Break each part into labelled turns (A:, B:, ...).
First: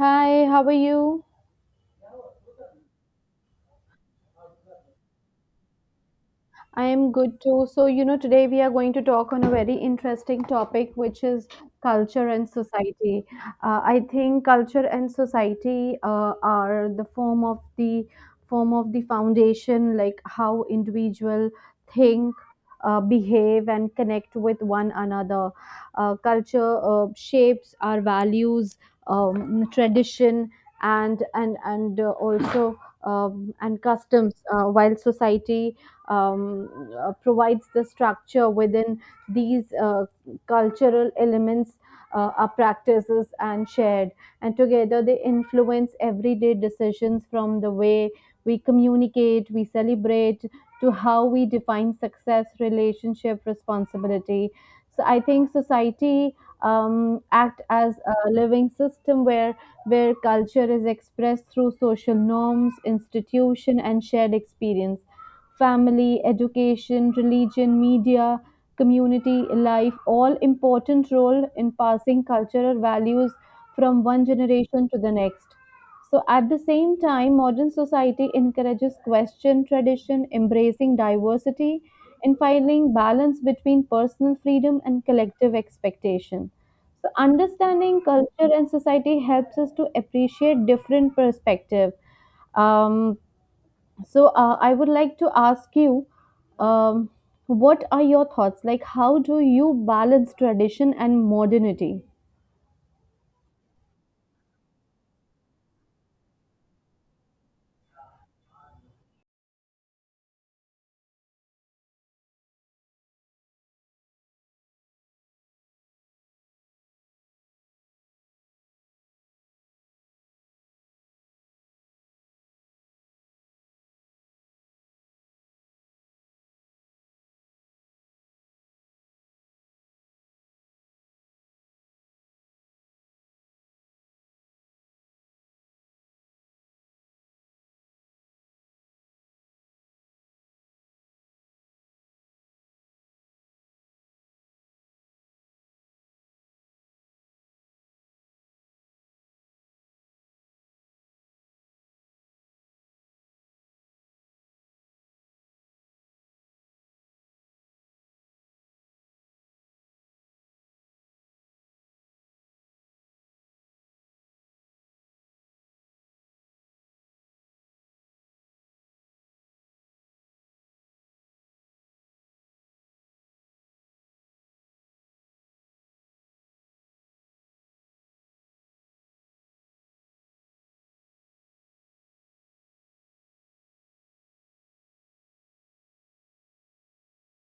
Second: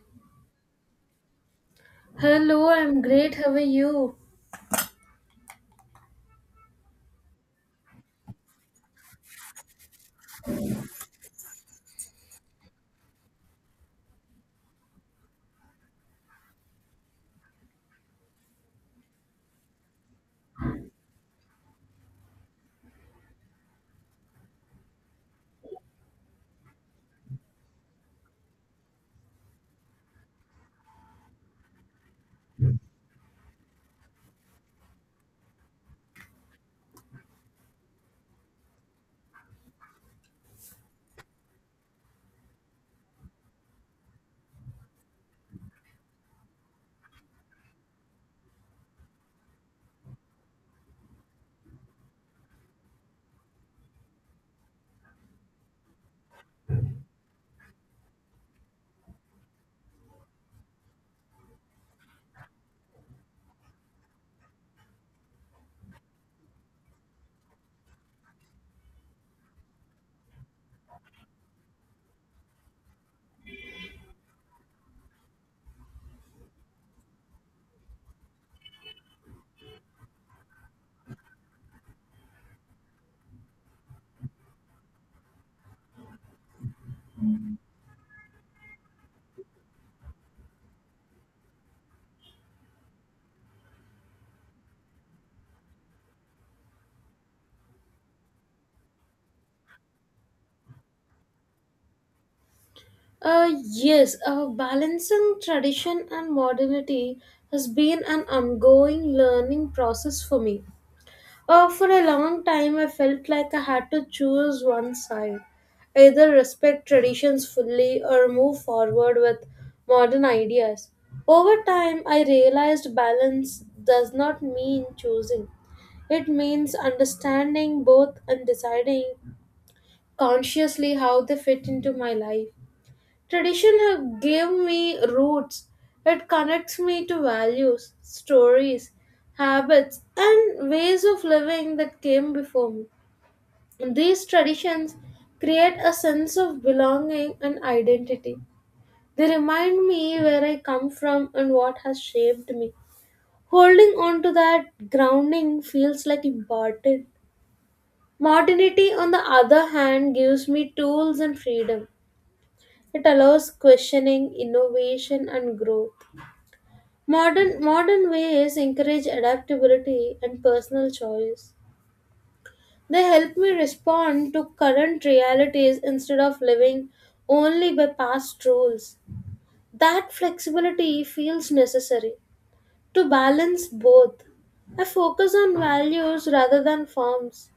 A: Hi, how are you?
B: Hello, I'm great. How are you?
A: I am good too. So, today we are going to talk on a very interesting topic, which is culture and society. I think culture and society are the form of the foundation, like how individual think, behave, and connect with one another. Culture shapes our values, tradition, and also and customs, while society um, provides the structure within these cultural elements are practices and shared, and together they influence everyday decisions, from the way we communicate, we celebrate, to how we define success, relationship, responsibility. So I think society act as a living system where culture is expressed through social norms, institution, and shared experience. Family, education, religion, media, community life all important role in passing cultural values from one generation to the next. So at the same time, modern society encourages question, tradition, embracing diversity, and finding balance between personal freedom and collective expectation. So understanding culture and society helps us to appreciate different perspective. um, I would like to ask you, um, what are your thoughts? Like, how do you balance tradition and modernity?
B: Yes, balancing tradition and modernity has been an ongoing learning process for me. For a long time, I felt like I had to choose one side, either respect traditions fully or move forward with modern ideas. Over time, I realized balance does not mean choosing. It means understanding both and deciding consciously how they fit into my life. Tradition have give me roots. It connects me to values, stories, habits, and ways of living that came before me. These traditions create a sense of belonging and identity. They remind me where I come from and what has shaped me. Holding on to that grounding feels like important. Modernity, on the other hand, gives me tools and freedom. It allows questioning, innovation, and growth. Modern ways encourage adaptability and personal choice. They help me respond to current realities instead of living only by past rules. That flexibility feels necessary to balance both. I focus on values rather than forms.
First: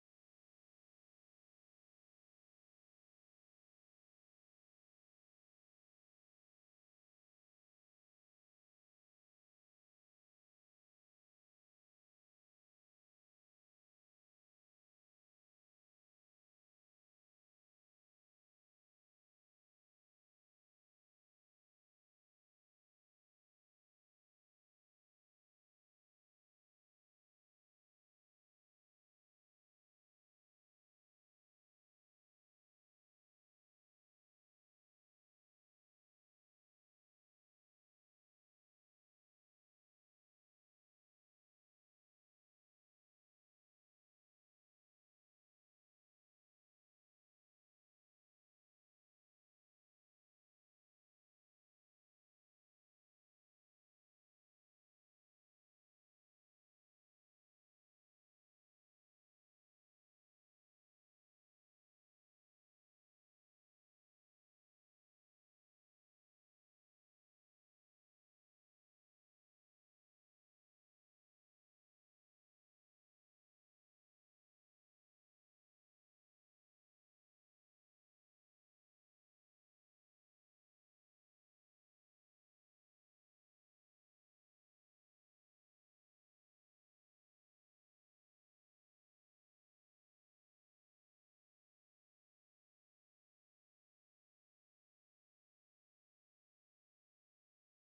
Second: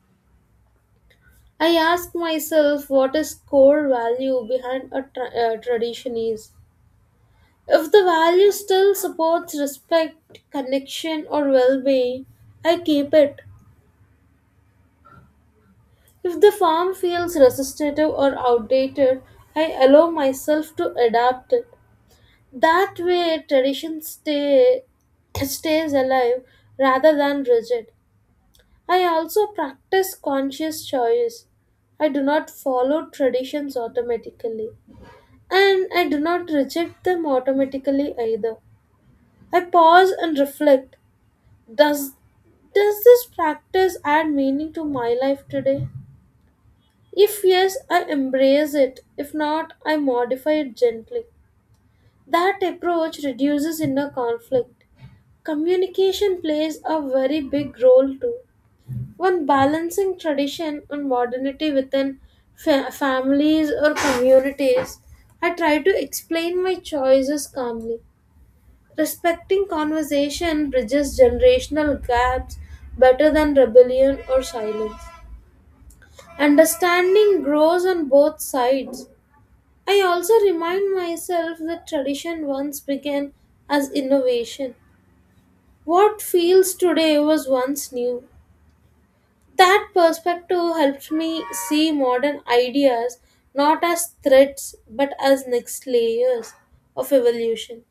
B: I ask myself what is core value behind a tradition is. If the value still supports respect, connection, or well being, I keep it. If the form feels resistive or outdated, I allow myself to adapt it. That way, stays alive rather than rigid. I also practice conscious choice. I do not follow traditions automatically, and I do not reject them automatically either. I pause and reflect. Does Does this practice add meaning to my life today? If yes, I embrace it. If not, I modify it gently. That approach reduces inner conflict. Communication plays a very big role too. When balancing tradition and modernity within families or communities, I try to explain my choices calmly. Respecting conversation bridges generational gaps better than rebellion or silence. Understanding grows on both sides. I also remind myself that tradition once began as innovation. What feels today was once new. That perspective helps me see modern ideas not as threats but as next layers of evolution.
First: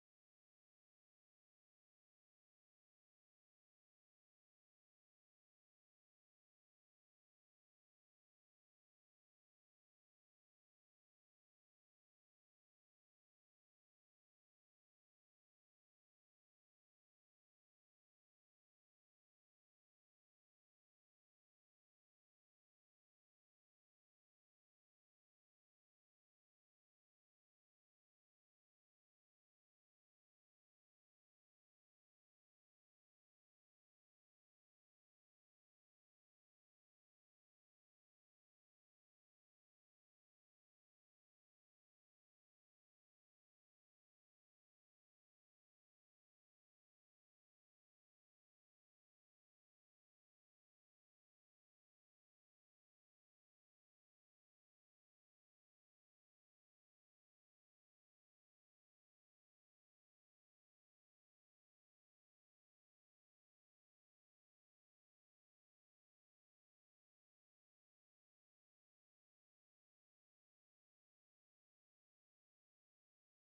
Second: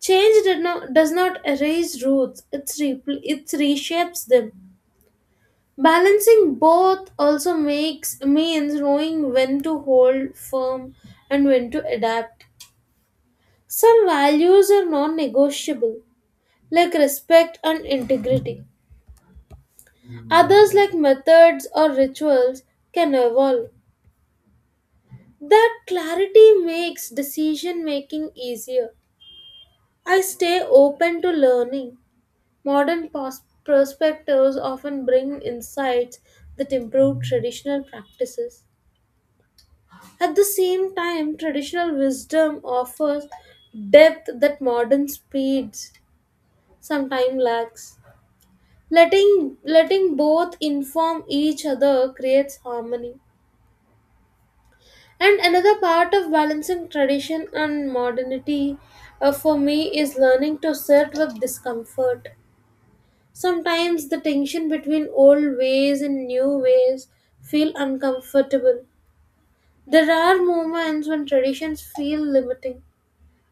B: Change did not, does not erase roots, it reshapes them. Balancing both also makes means knowing when to hold firm and when to adapt. Some values are non-negotiable, like respect and integrity. Others like methods or rituals can evolve. That clarity makes decision making easier. I stay open to learning. Perspectives often bring insights that improve traditional practices. At the same time, traditional wisdom offers depth that modern speeds sometimes lacks. Letting both inform each other creates harmony. And another part of balancing tradition and modernity, for me, is learning to sit with discomfort. Sometimes the tension between old ways and new ways feel uncomfortable. There are moments when traditions feel limiting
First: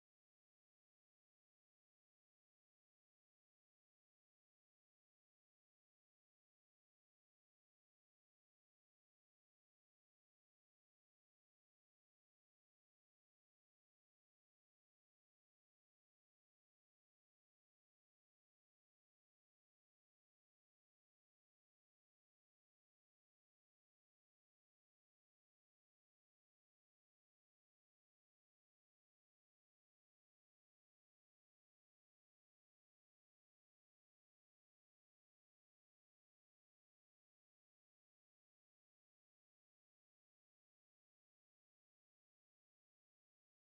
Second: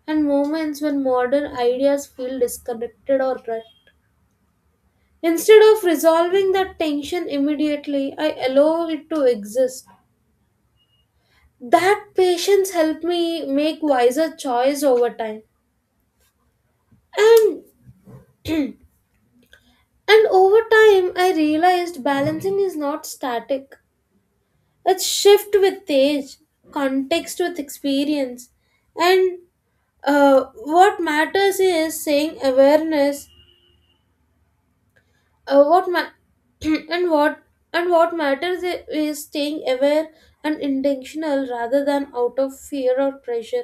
B: and moments when modern ideas feel disconnected or dry. Instead of resolving that tension immediately, I allow it to exist. That patience helped me make wiser choice over time. And and over time I realized balancing is not static. It's shift with age, context with experience. And what matters is saying awareness. Uh, what ma- and what and what matters is staying aware and intentional rather than out of fear or pressure.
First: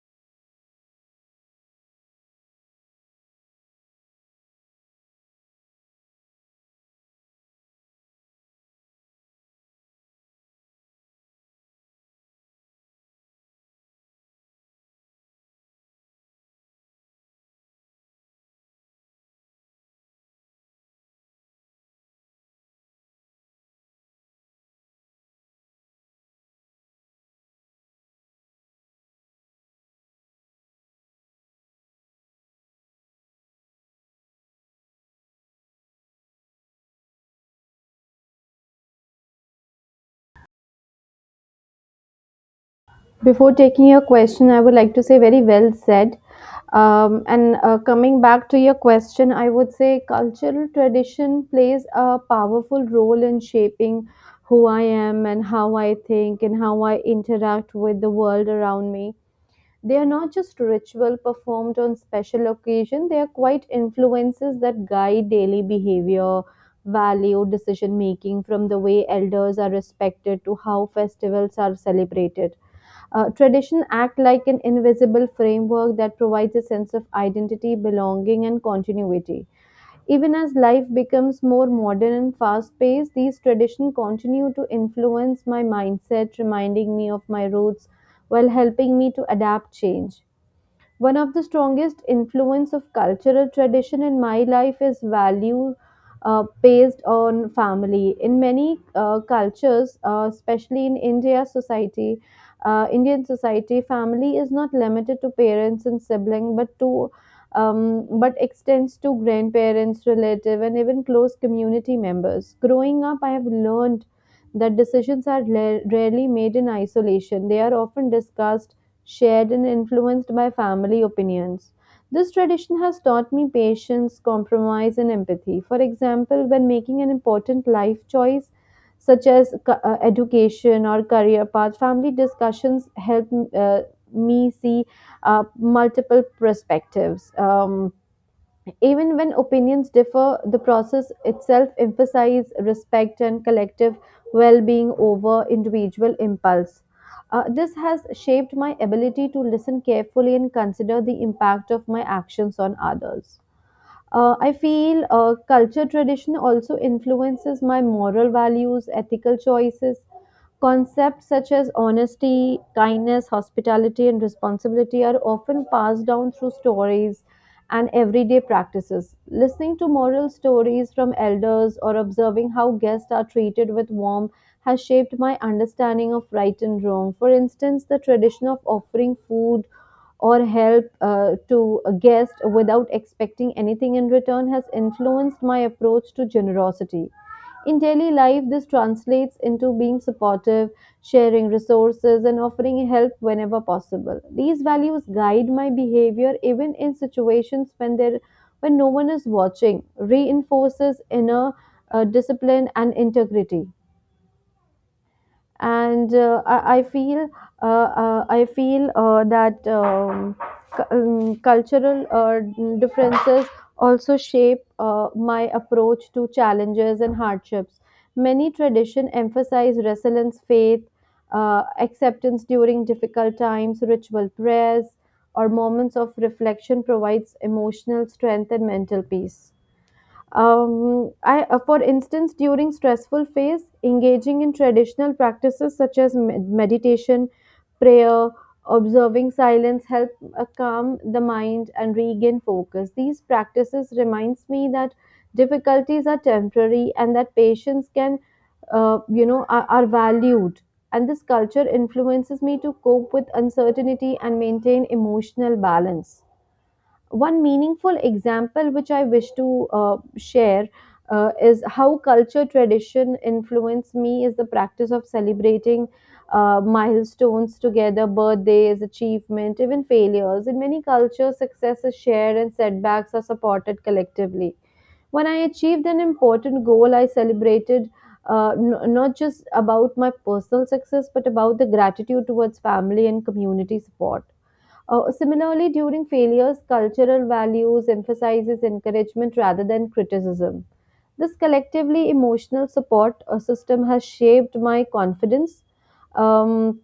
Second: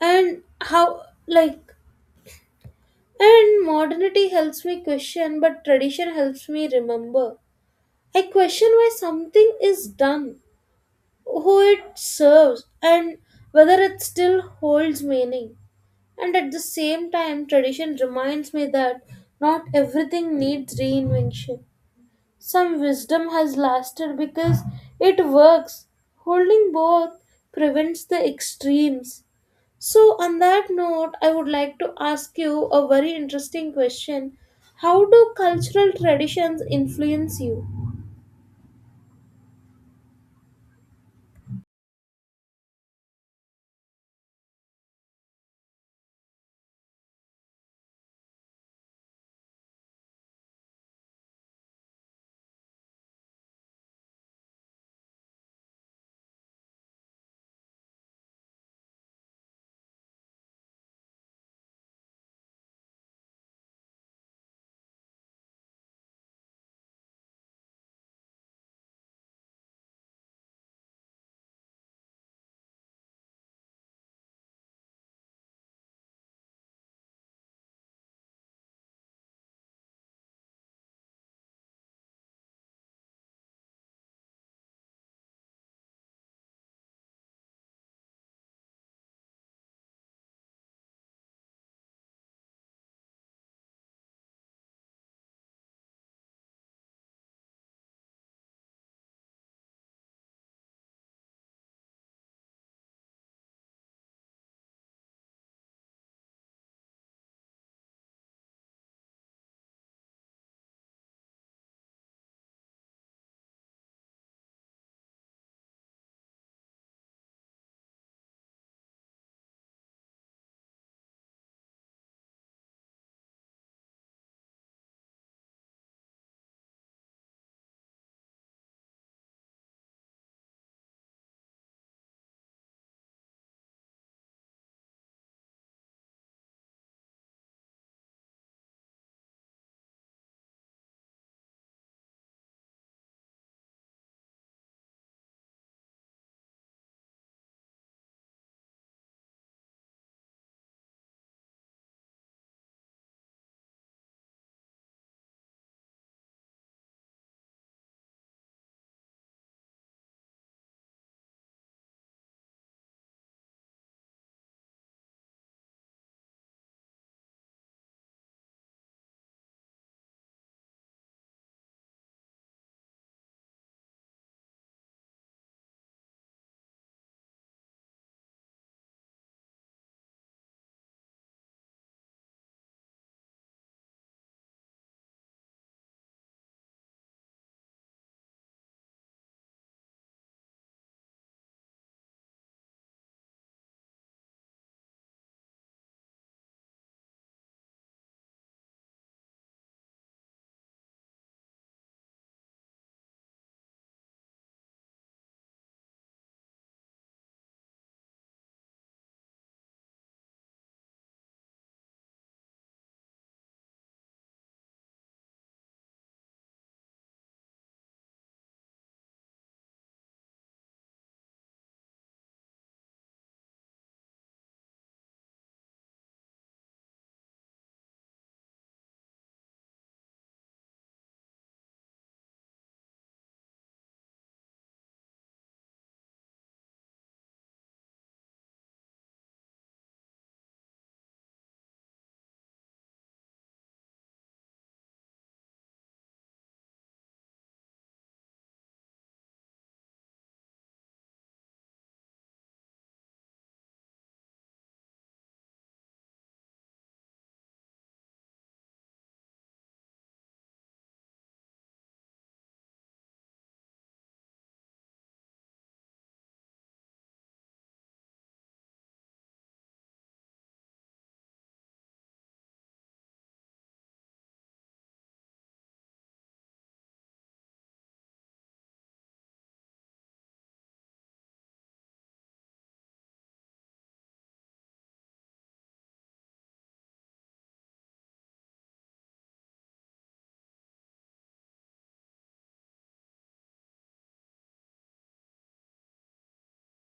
B: And how like and modernity helps me question, but tradition helps me remember. I question why something is done, who it serves, and whether it still holds meaning. And at the same time, tradition reminds me that not everything needs reinvention. Some wisdom has lasted because it works. Holding both prevents the extremes. So, on that note, I would like to ask you a very interesting question. How do cultural traditions influence you?
A: Before taking your question, I would like to say very well said. And Coming back to your question, I would say cultural tradition plays a powerful role in shaping who I am and how I think and how I interact with the world around me. They are not just ritual performed on special occasion, they are quite influences that guide daily behavior, value, decision making, from the way elders are respected to how festivals are celebrated. Tradition act like an invisible framework that provides a sense of identity, belonging, and continuity. Even as life becomes more modern and fast paced, these traditions continue to influence my mindset, reminding me of my roots while helping me to adapt change. One of the strongest influence of cultural tradition in my life is value based on family. In many cultures, especially in Indian society, family is not limited to parents and sibling, but to but extends to grandparents, relative, and even close community members. Growing up, I have learned that decisions are rarely made in isolation. They are often discussed, shared, and influenced by family opinions. This tradition has taught me patience, compromise, and empathy. For example, when making an important life choice, such as education or career path, family discussions help uh, me see multiple perspectives. Even when opinions differ, the process itself emphasizes respect and collective well being over individual impulse. This has shaped my ability to listen carefully and consider the impact of my actions on others. I feel culture tradition also influences my moral values, ethical choices. Concepts such as honesty, kindness, hospitality, and responsibility are often passed down through stories and everyday practices. Listening to moral stories from elders or observing how guests are treated with warmth has shaped my understanding of right and wrong. For instance, the tradition of offering food or help to a guest without expecting anything in return has influenced my approach to generosity. In daily life, this translates into being supportive, sharing resources, and offering help whenever possible. These values guide my behavior even in situations when no one is watching, reinforces inner discipline and integrity. And I feel that cu- Cultural differences also shape my approach to challenges and hardships. Many tradition emphasize resilience, faith, acceptance during difficult times. Ritual prayers, or moments of reflection provides emotional strength and mental peace. For instance, during stressful phase, engaging in traditional practices such as meditation, prayer, observing silence help calm the mind and regain focus. These practices reminds me that difficulties are temporary and that patience can, you know, are valued. And this culture influences me to cope with uncertainty and maintain emotional balance. One meaningful example which I wish to share is how culture tradition influenced me is the practice of celebrating milestones together, birthdays, achievement, even failures. In many cultures success is shared and setbacks are supported collectively. When I achieved an important goal I celebrated, not just about my personal success but about the gratitude towards family and community support. Similarly, during failures, cultural values emphasizes encouragement rather than criticism. This collectively emotional support system has shaped my confidence, um,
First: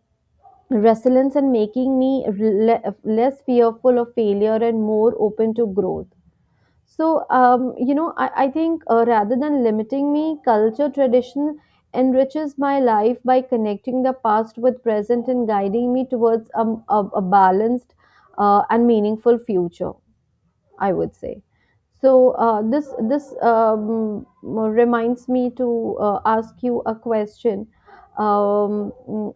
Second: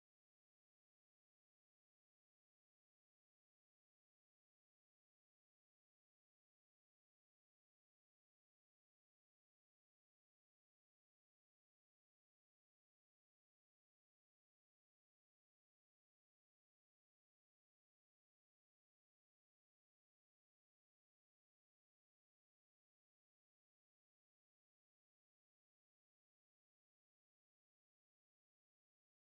A: resilience, and making me less fearful of failure and more open to growth. So I think rather than limiting me, culture tradition enriches my life by connecting the past with present and guiding me towards a balanced and meaningful future, I would say. So, this, this reminds me to ask you a question. Mm,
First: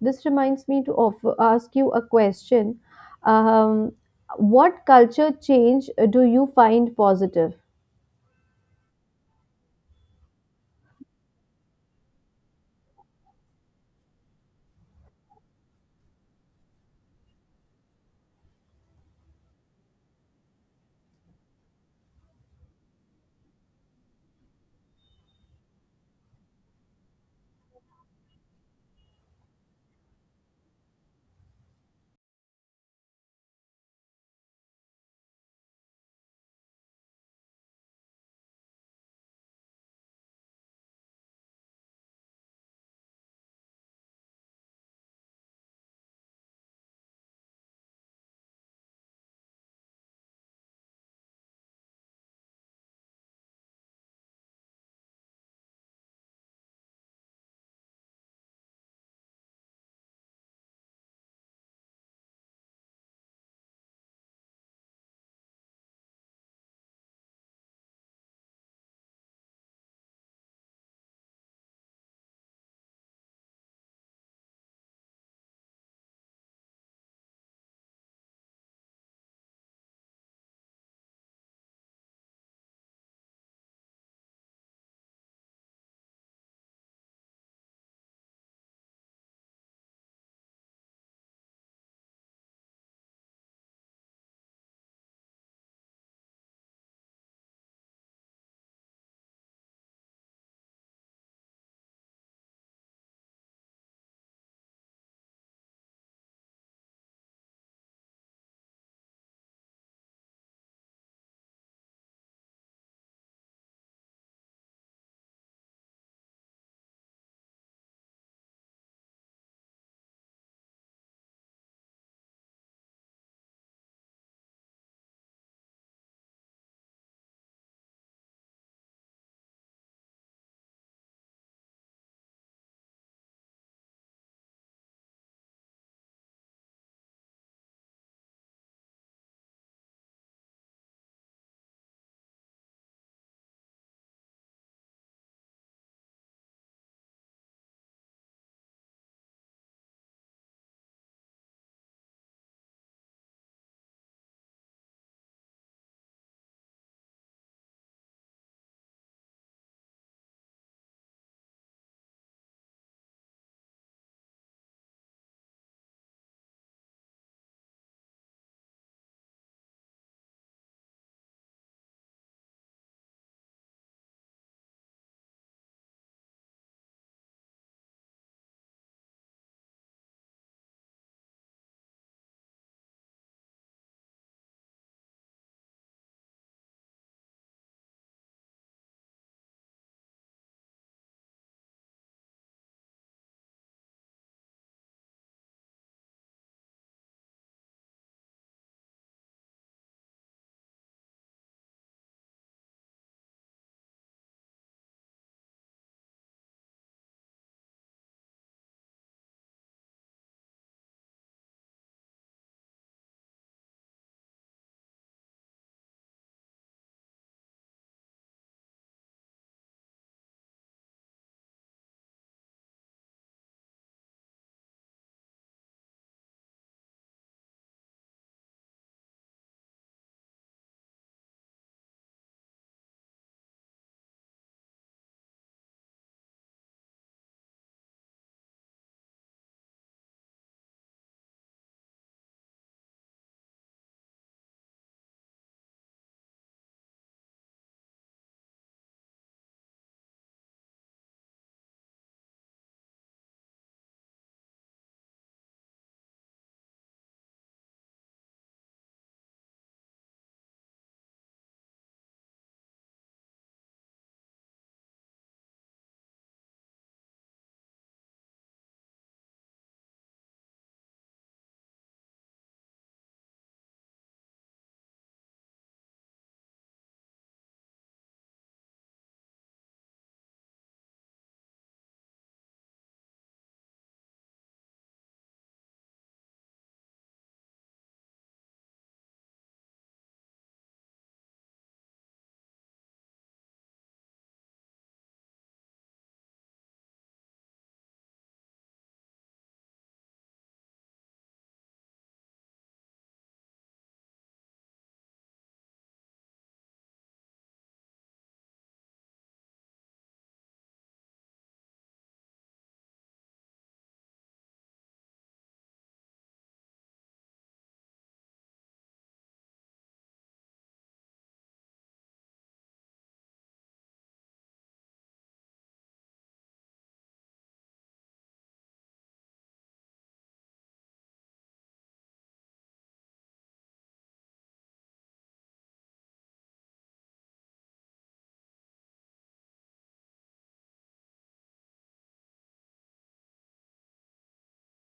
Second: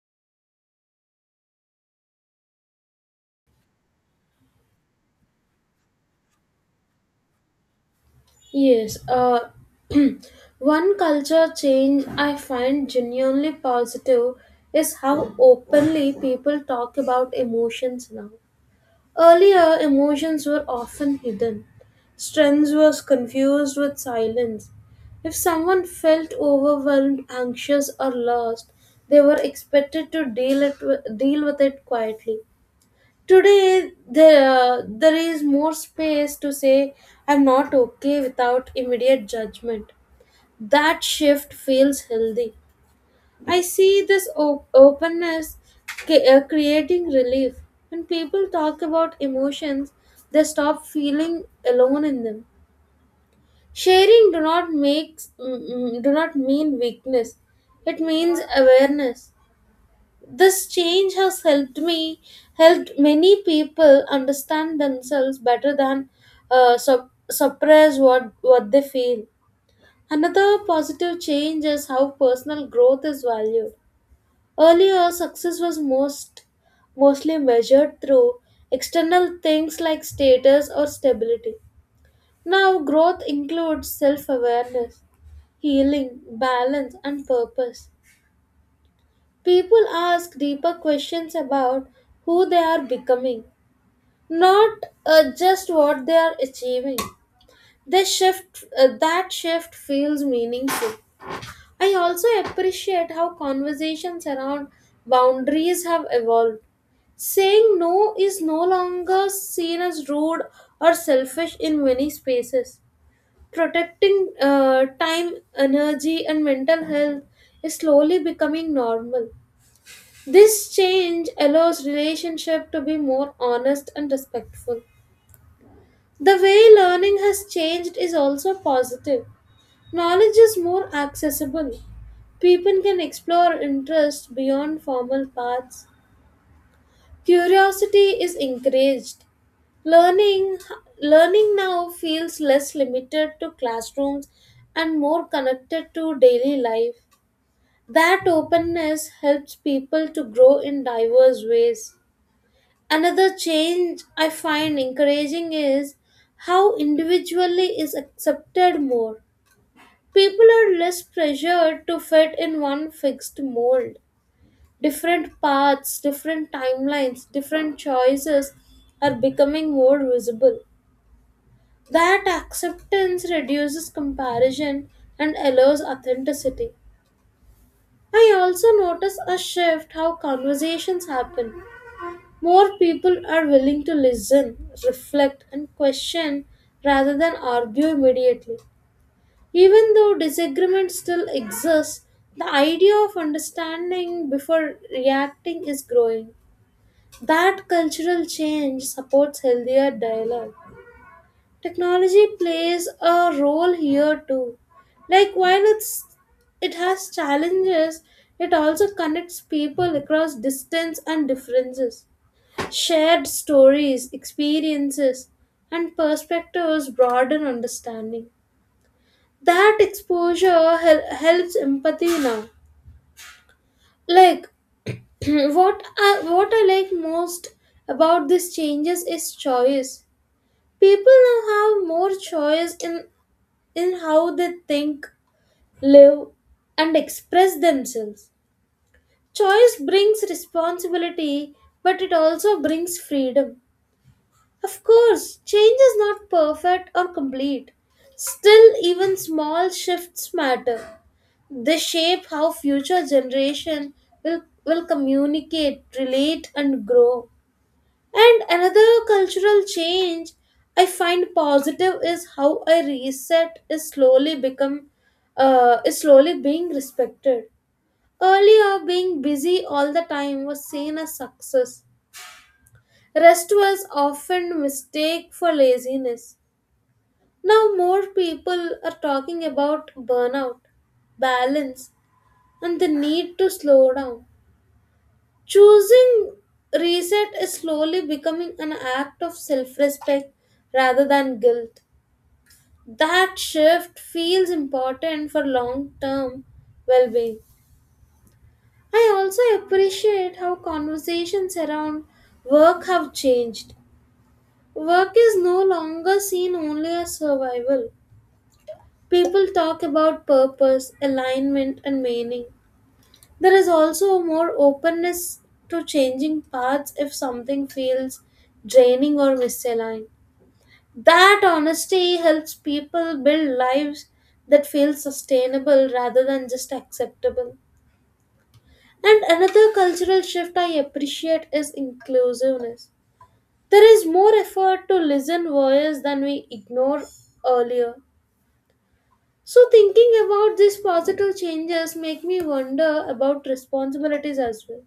A: this reminds me to offer, ask you a question. Um, what culture change do you find positive?
B: Yes, uh, one culture change I find genuinely positive is how openly people talk about emotions now. Earlier, emotions were often hidden. Strength was confused with silence. If someone felt overwhelmed, anxious, or lost, they were expected to deal with it quietly. Today, there is more space to say, I'm not okay, without immediate judgment. That shift feels healthy. I see this openness creating relief. When people talk about emotions, they stop feeling alone in them. Sharing do not makes mm, mm, do not mean weakness. It means awareness. This change has helped many people understand themselves better than suppress what they feel. Another positive change is how personal growth is valued. Earlier, success was mostly measured through external things like status or stability. Now, growth includes self awareness, healing, balance, and purpose. People ask deeper questions about who they are becoming, not just what they are achieving. That shift feels meaningful. I also appreciate how conversations around boundaries have evolved. Saying no is no longer seen as rude or selfish in many spaces. Protecting time, energy, and mental health is slowly becoming normal. This change allows relationship to be more honest and respectful. The way learning has changed is also positive. Knowledge is more accessible. People can explore interests beyond formal paths. Curiosity is encouraged. Learning, learning now feels less limited to classrooms and more connected to daily life. That openness helps people to grow in diverse ways. Another change I find encouraging is how individually is accepted more. People are less pressured to fit in one fixed mold. Different paths, different timelines, different choices are becoming more visible. That acceptance reduces comparison and allows authenticity. I also notice a shift how conversations happen. More people are willing to listen, reflect, and question rather than argue immediately. Even though disagreement still exists, the idea of understanding before reacting is growing. That cultural change supports healthier dialogue. Technology plays a role here too. While it has challenges, it also connects people across distance and differences. Shared stories, experiences, and perspectives broaden understanding. That exposure helps empathy now. Like what I like most about these changes is choice. People now have more choice in how they think, live, and express themselves. Choice brings responsibility, but it also brings freedom. Of course, change is not perfect or complete. Still, even small shifts matter. They shape how future generation will communicate, relate, and grow. And another cultural change I find positive is how a reset is slowly being respected. Earlier, being busy all the time was seen as success. Rest was often mistake for laziness. Now more people are talking about burnout, balance, and the need to slow down. Choosing reset is slowly becoming an act of self respect rather than guilt. That shift feels important for long term well being. I also appreciate how conversations around work have changed. Work is no longer seen only as survival. People talk about purpose, alignment, and meaning. There is also more openness to changing paths if something feels draining or misaligned. That honesty helps people build lives that feel sustainable rather than just acceptable. And another cultural shift I appreciate is inclusiveness. There is more effort to listen voices than we ignore earlier. So thinking about these positive changes make me wonder about responsibilities as well.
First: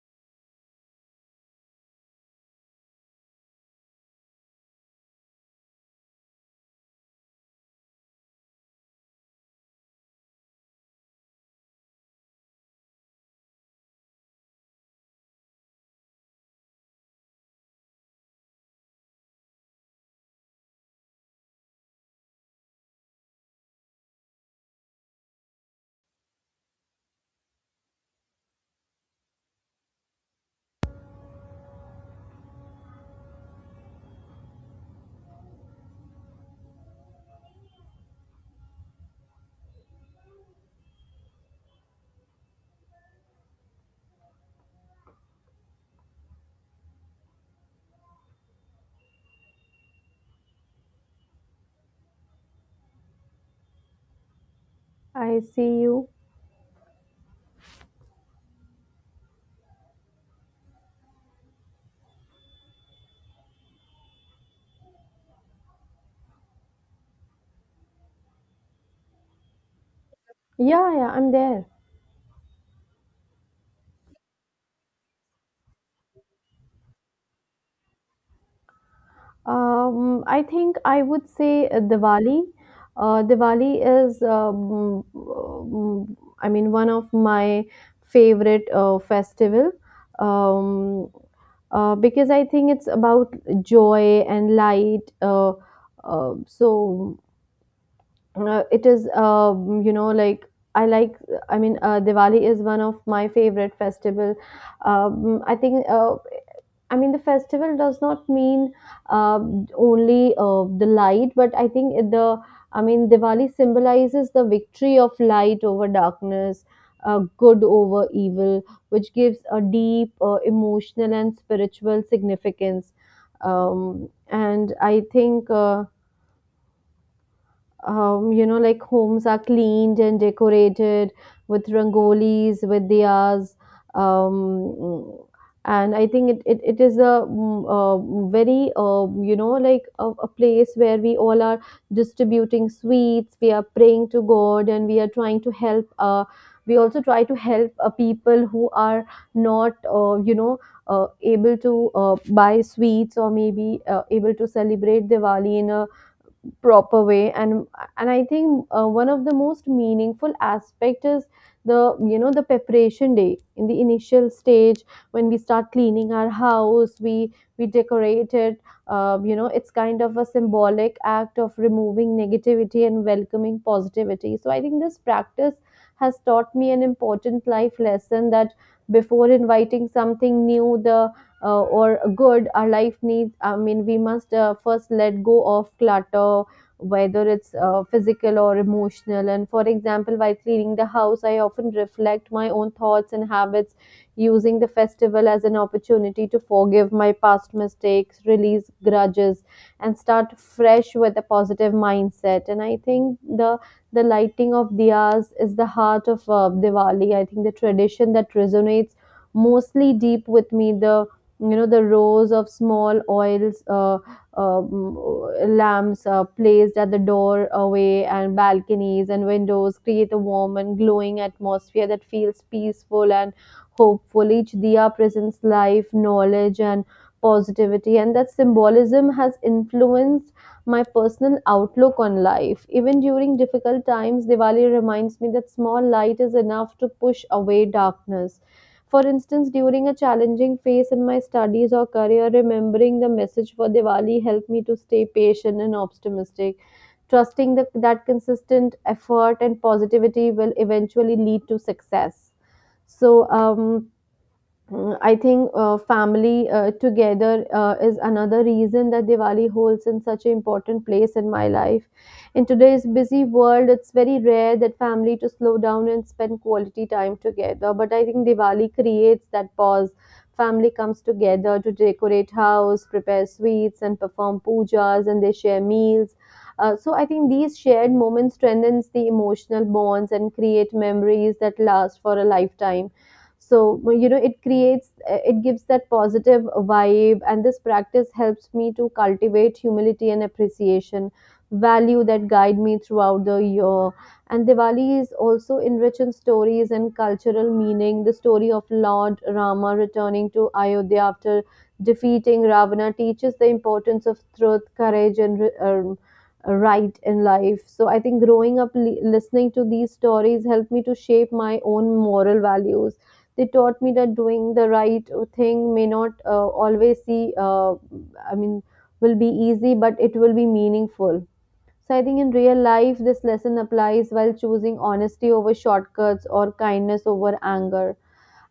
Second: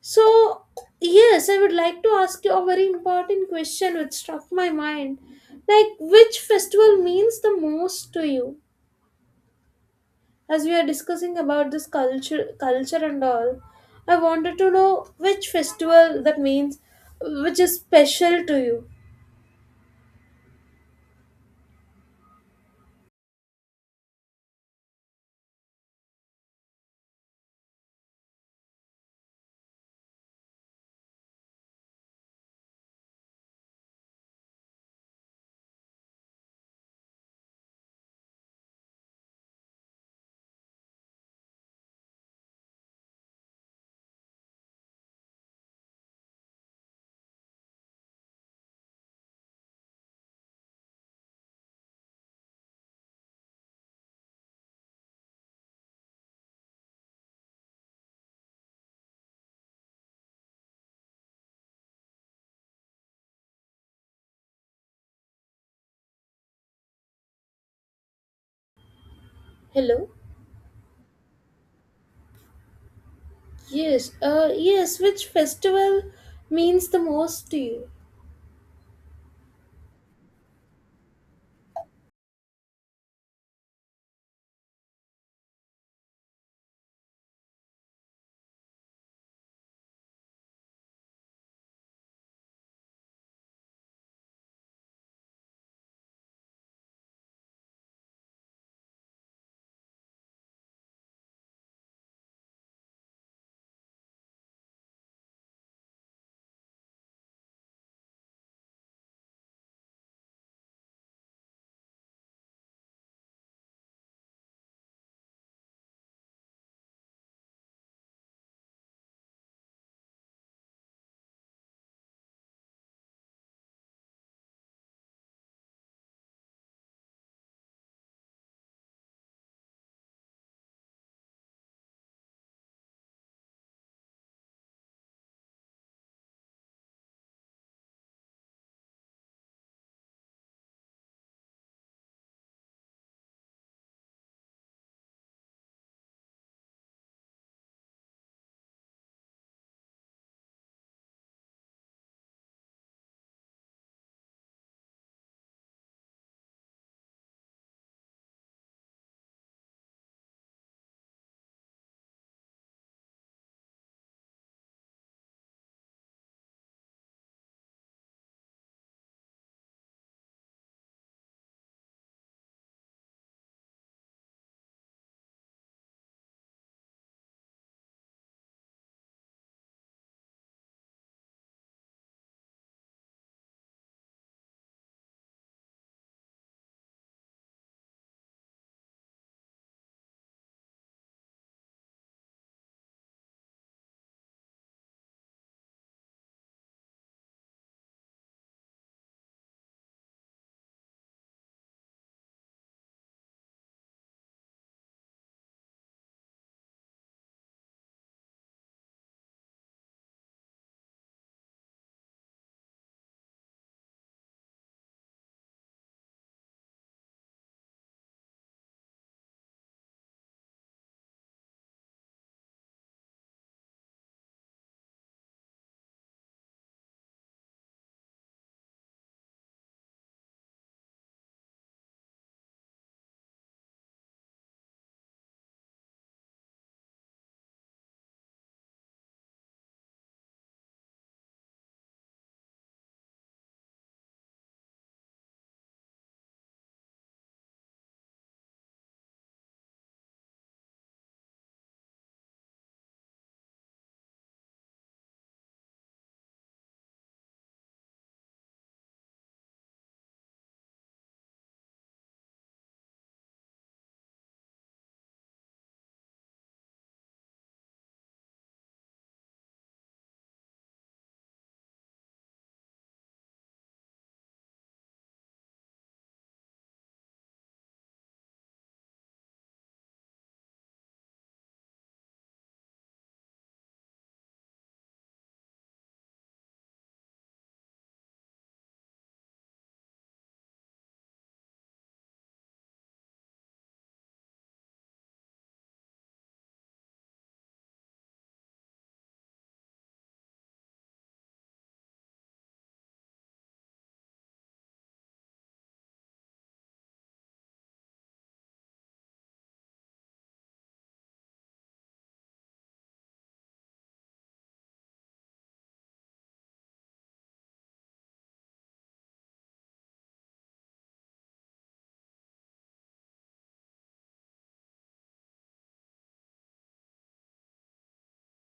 B: So, yes, I would like to ask you a very important question which struck my mind. Like, which festival means the most to you? As we are discussing about this culture and all, I wanted to know which festival that means, which is special to you.
A: I see you.
B: Hello.
A: Yeah, yeah, I'm there.
B: Yes. Yes. Which festival means the most to you?
A: I think I would say Diwali. Diwali is, one of my favorite festival, um, because I think it's about joy and light. So it is, you know, like. I mean, Diwali is one of my favorite festival. I think. I mean, The festival does not mean uh, only the light, but I think Diwali symbolizes the victory of light over darkness, good over evil, which gives a deep emotional and spiritual significance. Um, and I think. You know, like Homes are cleaned and decorated with rangolis, with diyas. Um, and I think it, it, it is a, very, a place where we all are distributing sweets, we are praying to God, and we are trying to help. We also try to help people who are not, able to buy sweets, or maybe able to celebrate Diwali in a proper way. And I think one of the most meaningful aspect is the you know the preparation day in the initial stage. When we start cleaning our house we decorate it, it's kind of a symbolic act of removing negativity and welcoming positivity. So I think this practice has taught me an important life lesson that before inviting something new the or good our life needs, I mean, we must first let go of clutter, whether it's physical or emotional. And for example, while cleaning the house I often reflect my own thoughts and habits, using the festival as an opportunity to forgive my past mistakes, release grudges, and start fresh with a positive mindset. And I think the lighting of diyas is the heart of Diwali. I think the tradition that resonates mostly deep with me, the you know the rows of small oils um, lamps placed at the doorway and balconies and windows create a warm and glowing atmosphere that feels peaceful and hopeful. Each diya presents life, knowledge, and positivity, and that symbolism has influenced my personal outlook on life. Even during difficult times, Diwali reminds me that small light is enough to push away darkness. For instance, during a challenging phase in my studies or career, remembering the message for Diwali helped me to stay patient and optimistic, trusting that consistent effort and positivity will eventually lead to success. So I think family together is another reason that Diwali holds in such an important place in my life. In today's busy world, it's very rare that family to slow down and spend quality time together. But I think Diwali creates that pause. Family comes together to decorate house, prepare sweets, and perform pujas, and they share meals. So I think these shared moments strengthens the emotional bonds and create memories that last for a lifetime. So well, you know, it creates, it gives that positive vibe, and this practice helps me to cultivate humility and appreciation value that guide me throughout the year. And Diwali is also enriched in stories and cultural meaning. The story of Lord Rama returning to Ayodhya after defeating Ravana teaches the importance of truth, courage, and right in life. So I think growing up listening to these stories helped me to shape my own moral values. They taught me that doing the right thing may not always see i mean will be easy, but it will be meaningful. So I think in real life this lesson applies while choosing honesty over shortcuts or kindness over anger.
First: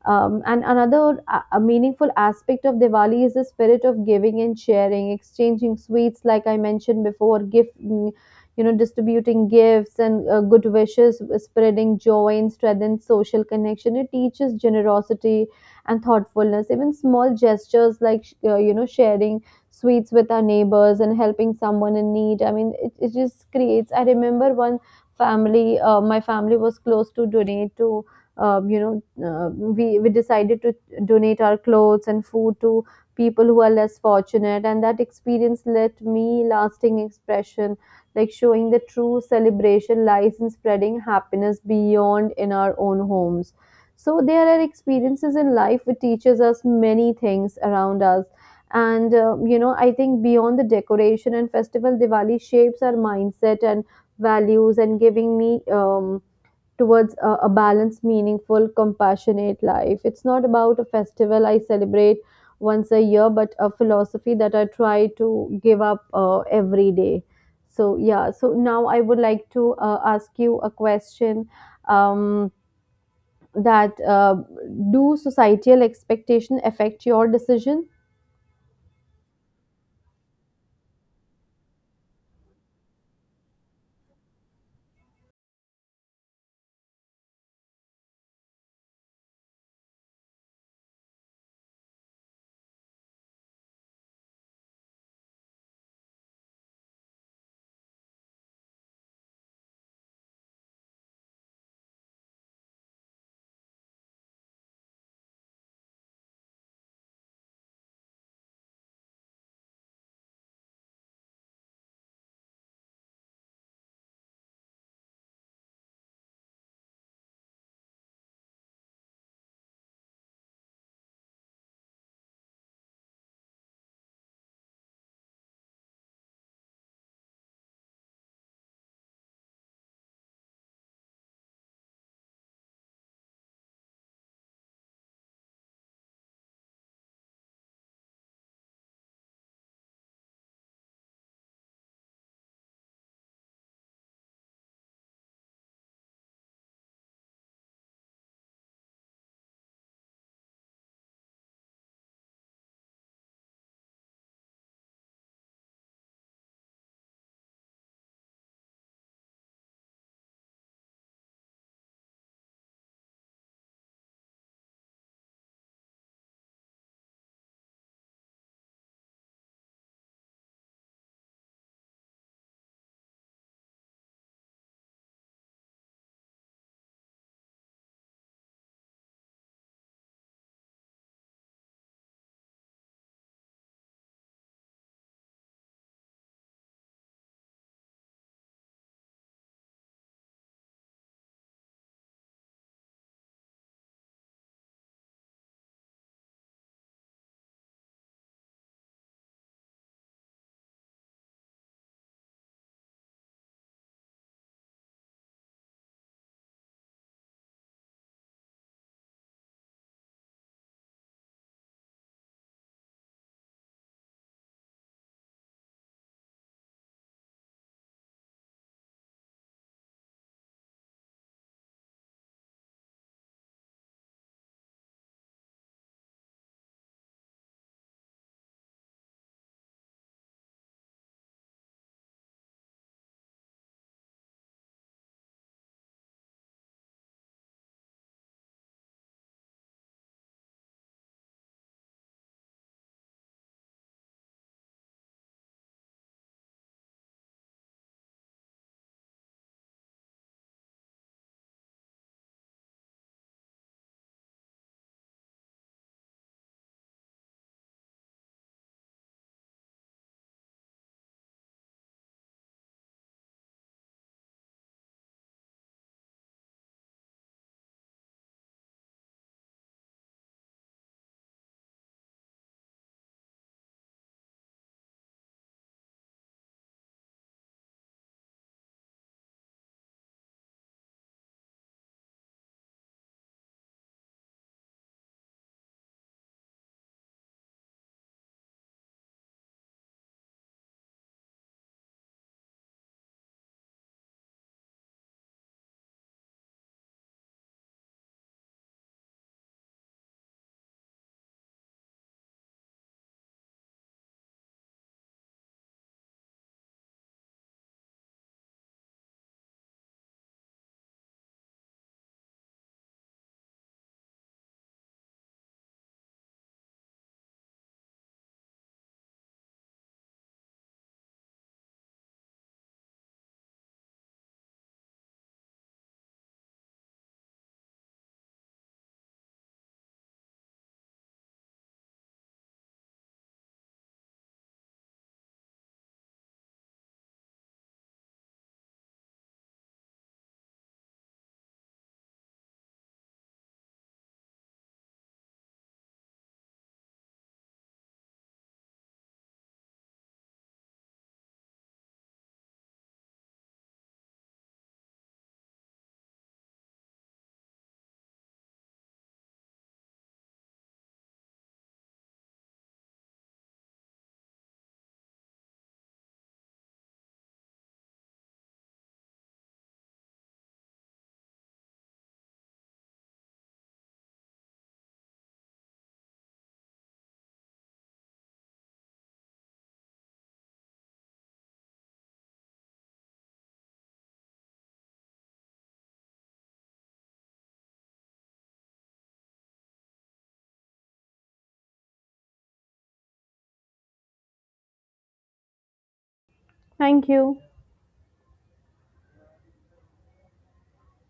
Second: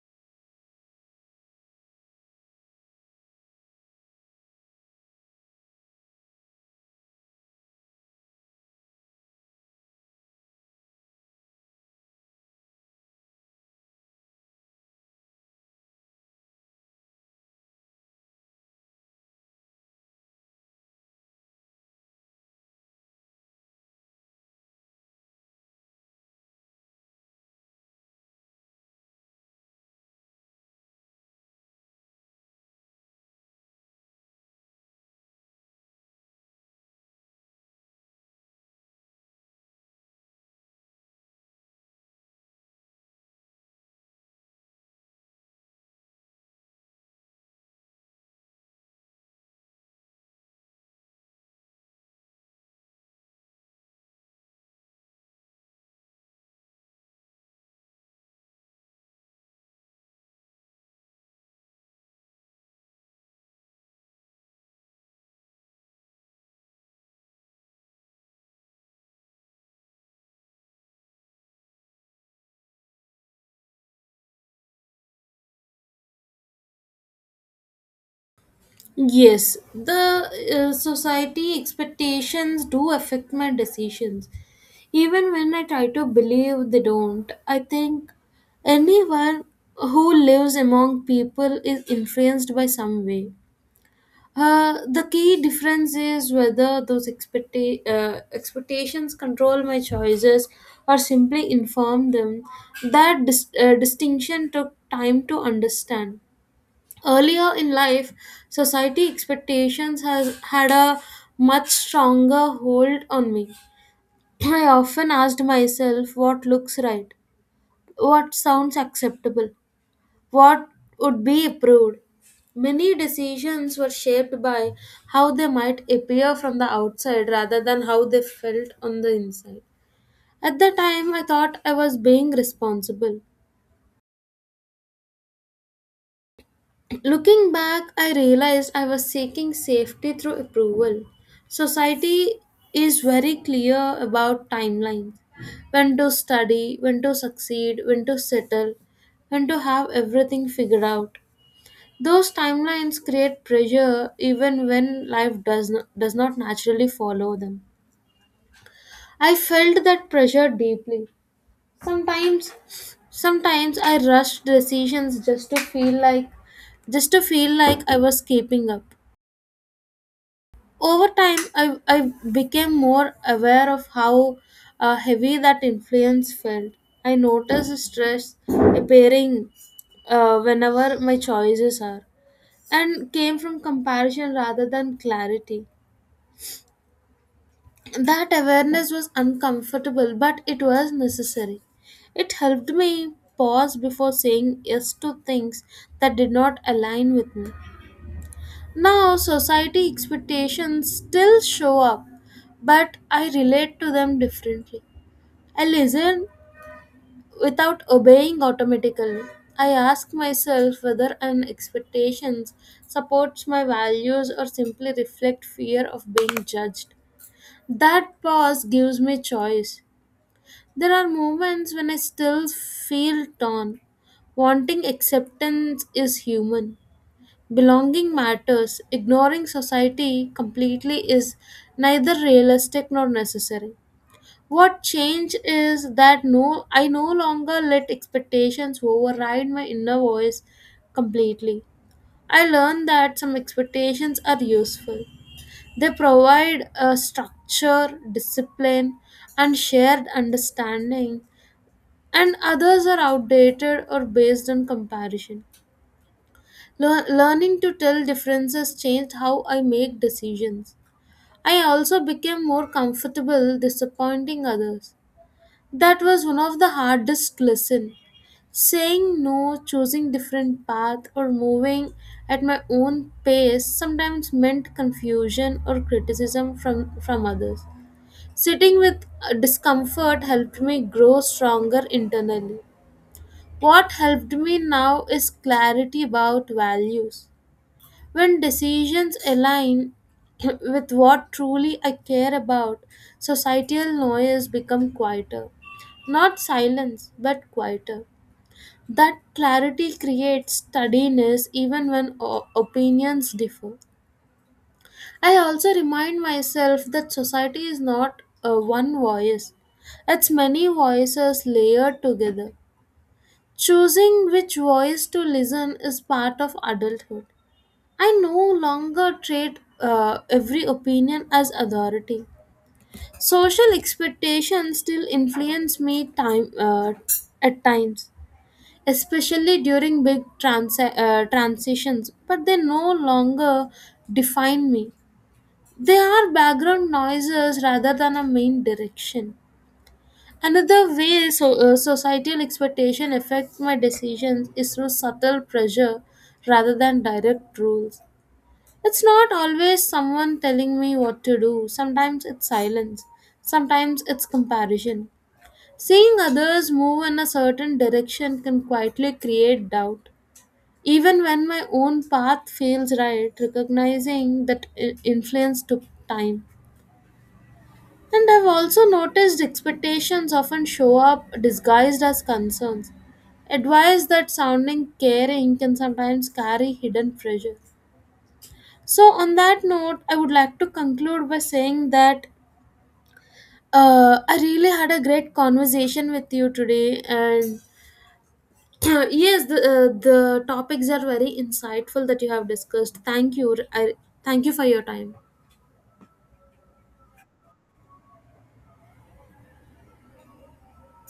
A: And another a meaningful aspect of Diwali is the spirit of giving and sharing, exchanging sweets, like I mentioned before, gift, mm, you know, distributing gifts and good wishes, spreading joy and strengthens social connection. It teaches generosity and thoughtfulness. Even small gestures like sharing sweets with our neighbors and helping someone in need. I mean, it just creates. I remember one family, my family was close to donate to we decided to donate our clothes and food to people who are less fortunate. And that experience left me lasting expression, like showing the true celebration lies in spreading happiness beyond in our own homes. So there are experiences in life which teaches us many things around us. I think beyond the decoration and festival, Diwali shapes our mindset and values, and giving me towards a balanced, meaningful, compassionate life. It's not about a festival I celebrate once a year, but a philosophy that I try to give up every day. So, yeah, so now I would like to ask you a question um, that do societal expectation affect your decision?
B: Yes, the society expectations do affect my decisions. Even when I try to believe they don't, I think anyone who lives among people is influenced by some way. The key difference is whether those expectations control my choices or simply inform them. That distinction took time to understand. Earlier in life, society expectations has had a much stronger hold on me. I often asked myself what looks right, what sounds acceptable, what would be approved. Many decisions were shaped by how they might appear from the outside rather than how they felt on the inside. At the time I thought I was being responsible. Looking back, I realized I was seeking safety through approval. Society is very clear about timelines, when to study, when to succeed, when to settle, when to have everything figured out. Those timelines create pressure even when life does not naturally follow them. I felt that pressure deeply. Sometimes, sometimes I rushed decisions just to feel like I was keeping up. Over time, I became more aware of how heavy that influence felt. I noticed stress appearing whenever my choices are and came from comparison rather than clarity. That awareness was uncomfortable, but it was necessary. It helped me pause before saying yes to things that did not align with me. Now, society expectations still show up, but I relate to them differently. I listen without obeying automatically. I ask myself whether an expectation supports my values or simply reflect fear of being judged. That pause gives me choice. There are moments when I still feel torn. Wanting acceptance is human. Belonging matters. Ignoring society completely is neither realistic nor necessary. What change is that no I no longer let expectations override my inner voice completely. I learned that some expectations are useful. They provide a structure, discipline, and shared understanding, and others are outdated or based on comparison. Learning to tell differences changed how I make decisions. I also became more comfortable disappointing others. That was one of the hardest lessons. Saying no, choosing different path or moving at my own pace sometimes meant confusion or criticism from others. Sitting with discomfort helped me grow stronger internally. What helped me now is clarity about values. When decisions align with what truly I care about, societal noise become quieter. Not silence, but quieter. That clarity creates steadiness even when opinions differ. I also remind myself that society is not a one voice, it's many voices layered together. Choosing which voice to listen is part of adulthood. I no longer treat every opinion as authority. Social expectations still influence me time at times, especially during big transitions, but they no longer define me. They are background noises rather than a main direction. Another way societal expectation affects my decisions is through subtle pressure rather than direct rules. It's not always someone telling me what to do. Sometimes it's silence. Sometimes it's comparison. Seeing others move in a certain direction can quietly create doubt. Even when my own path feels right, recognizing that influence took time. And I've also noticed expectations often show up disguised as concerns. Advice that sounding caring can sometimes carry hidden pressure. So, on that note, I would like to conclude by saying that I really had a great conversation with you today, and yes, the the topics are very insightful that you have discussed. Thank you. I thank you for your time.
A: Thank you.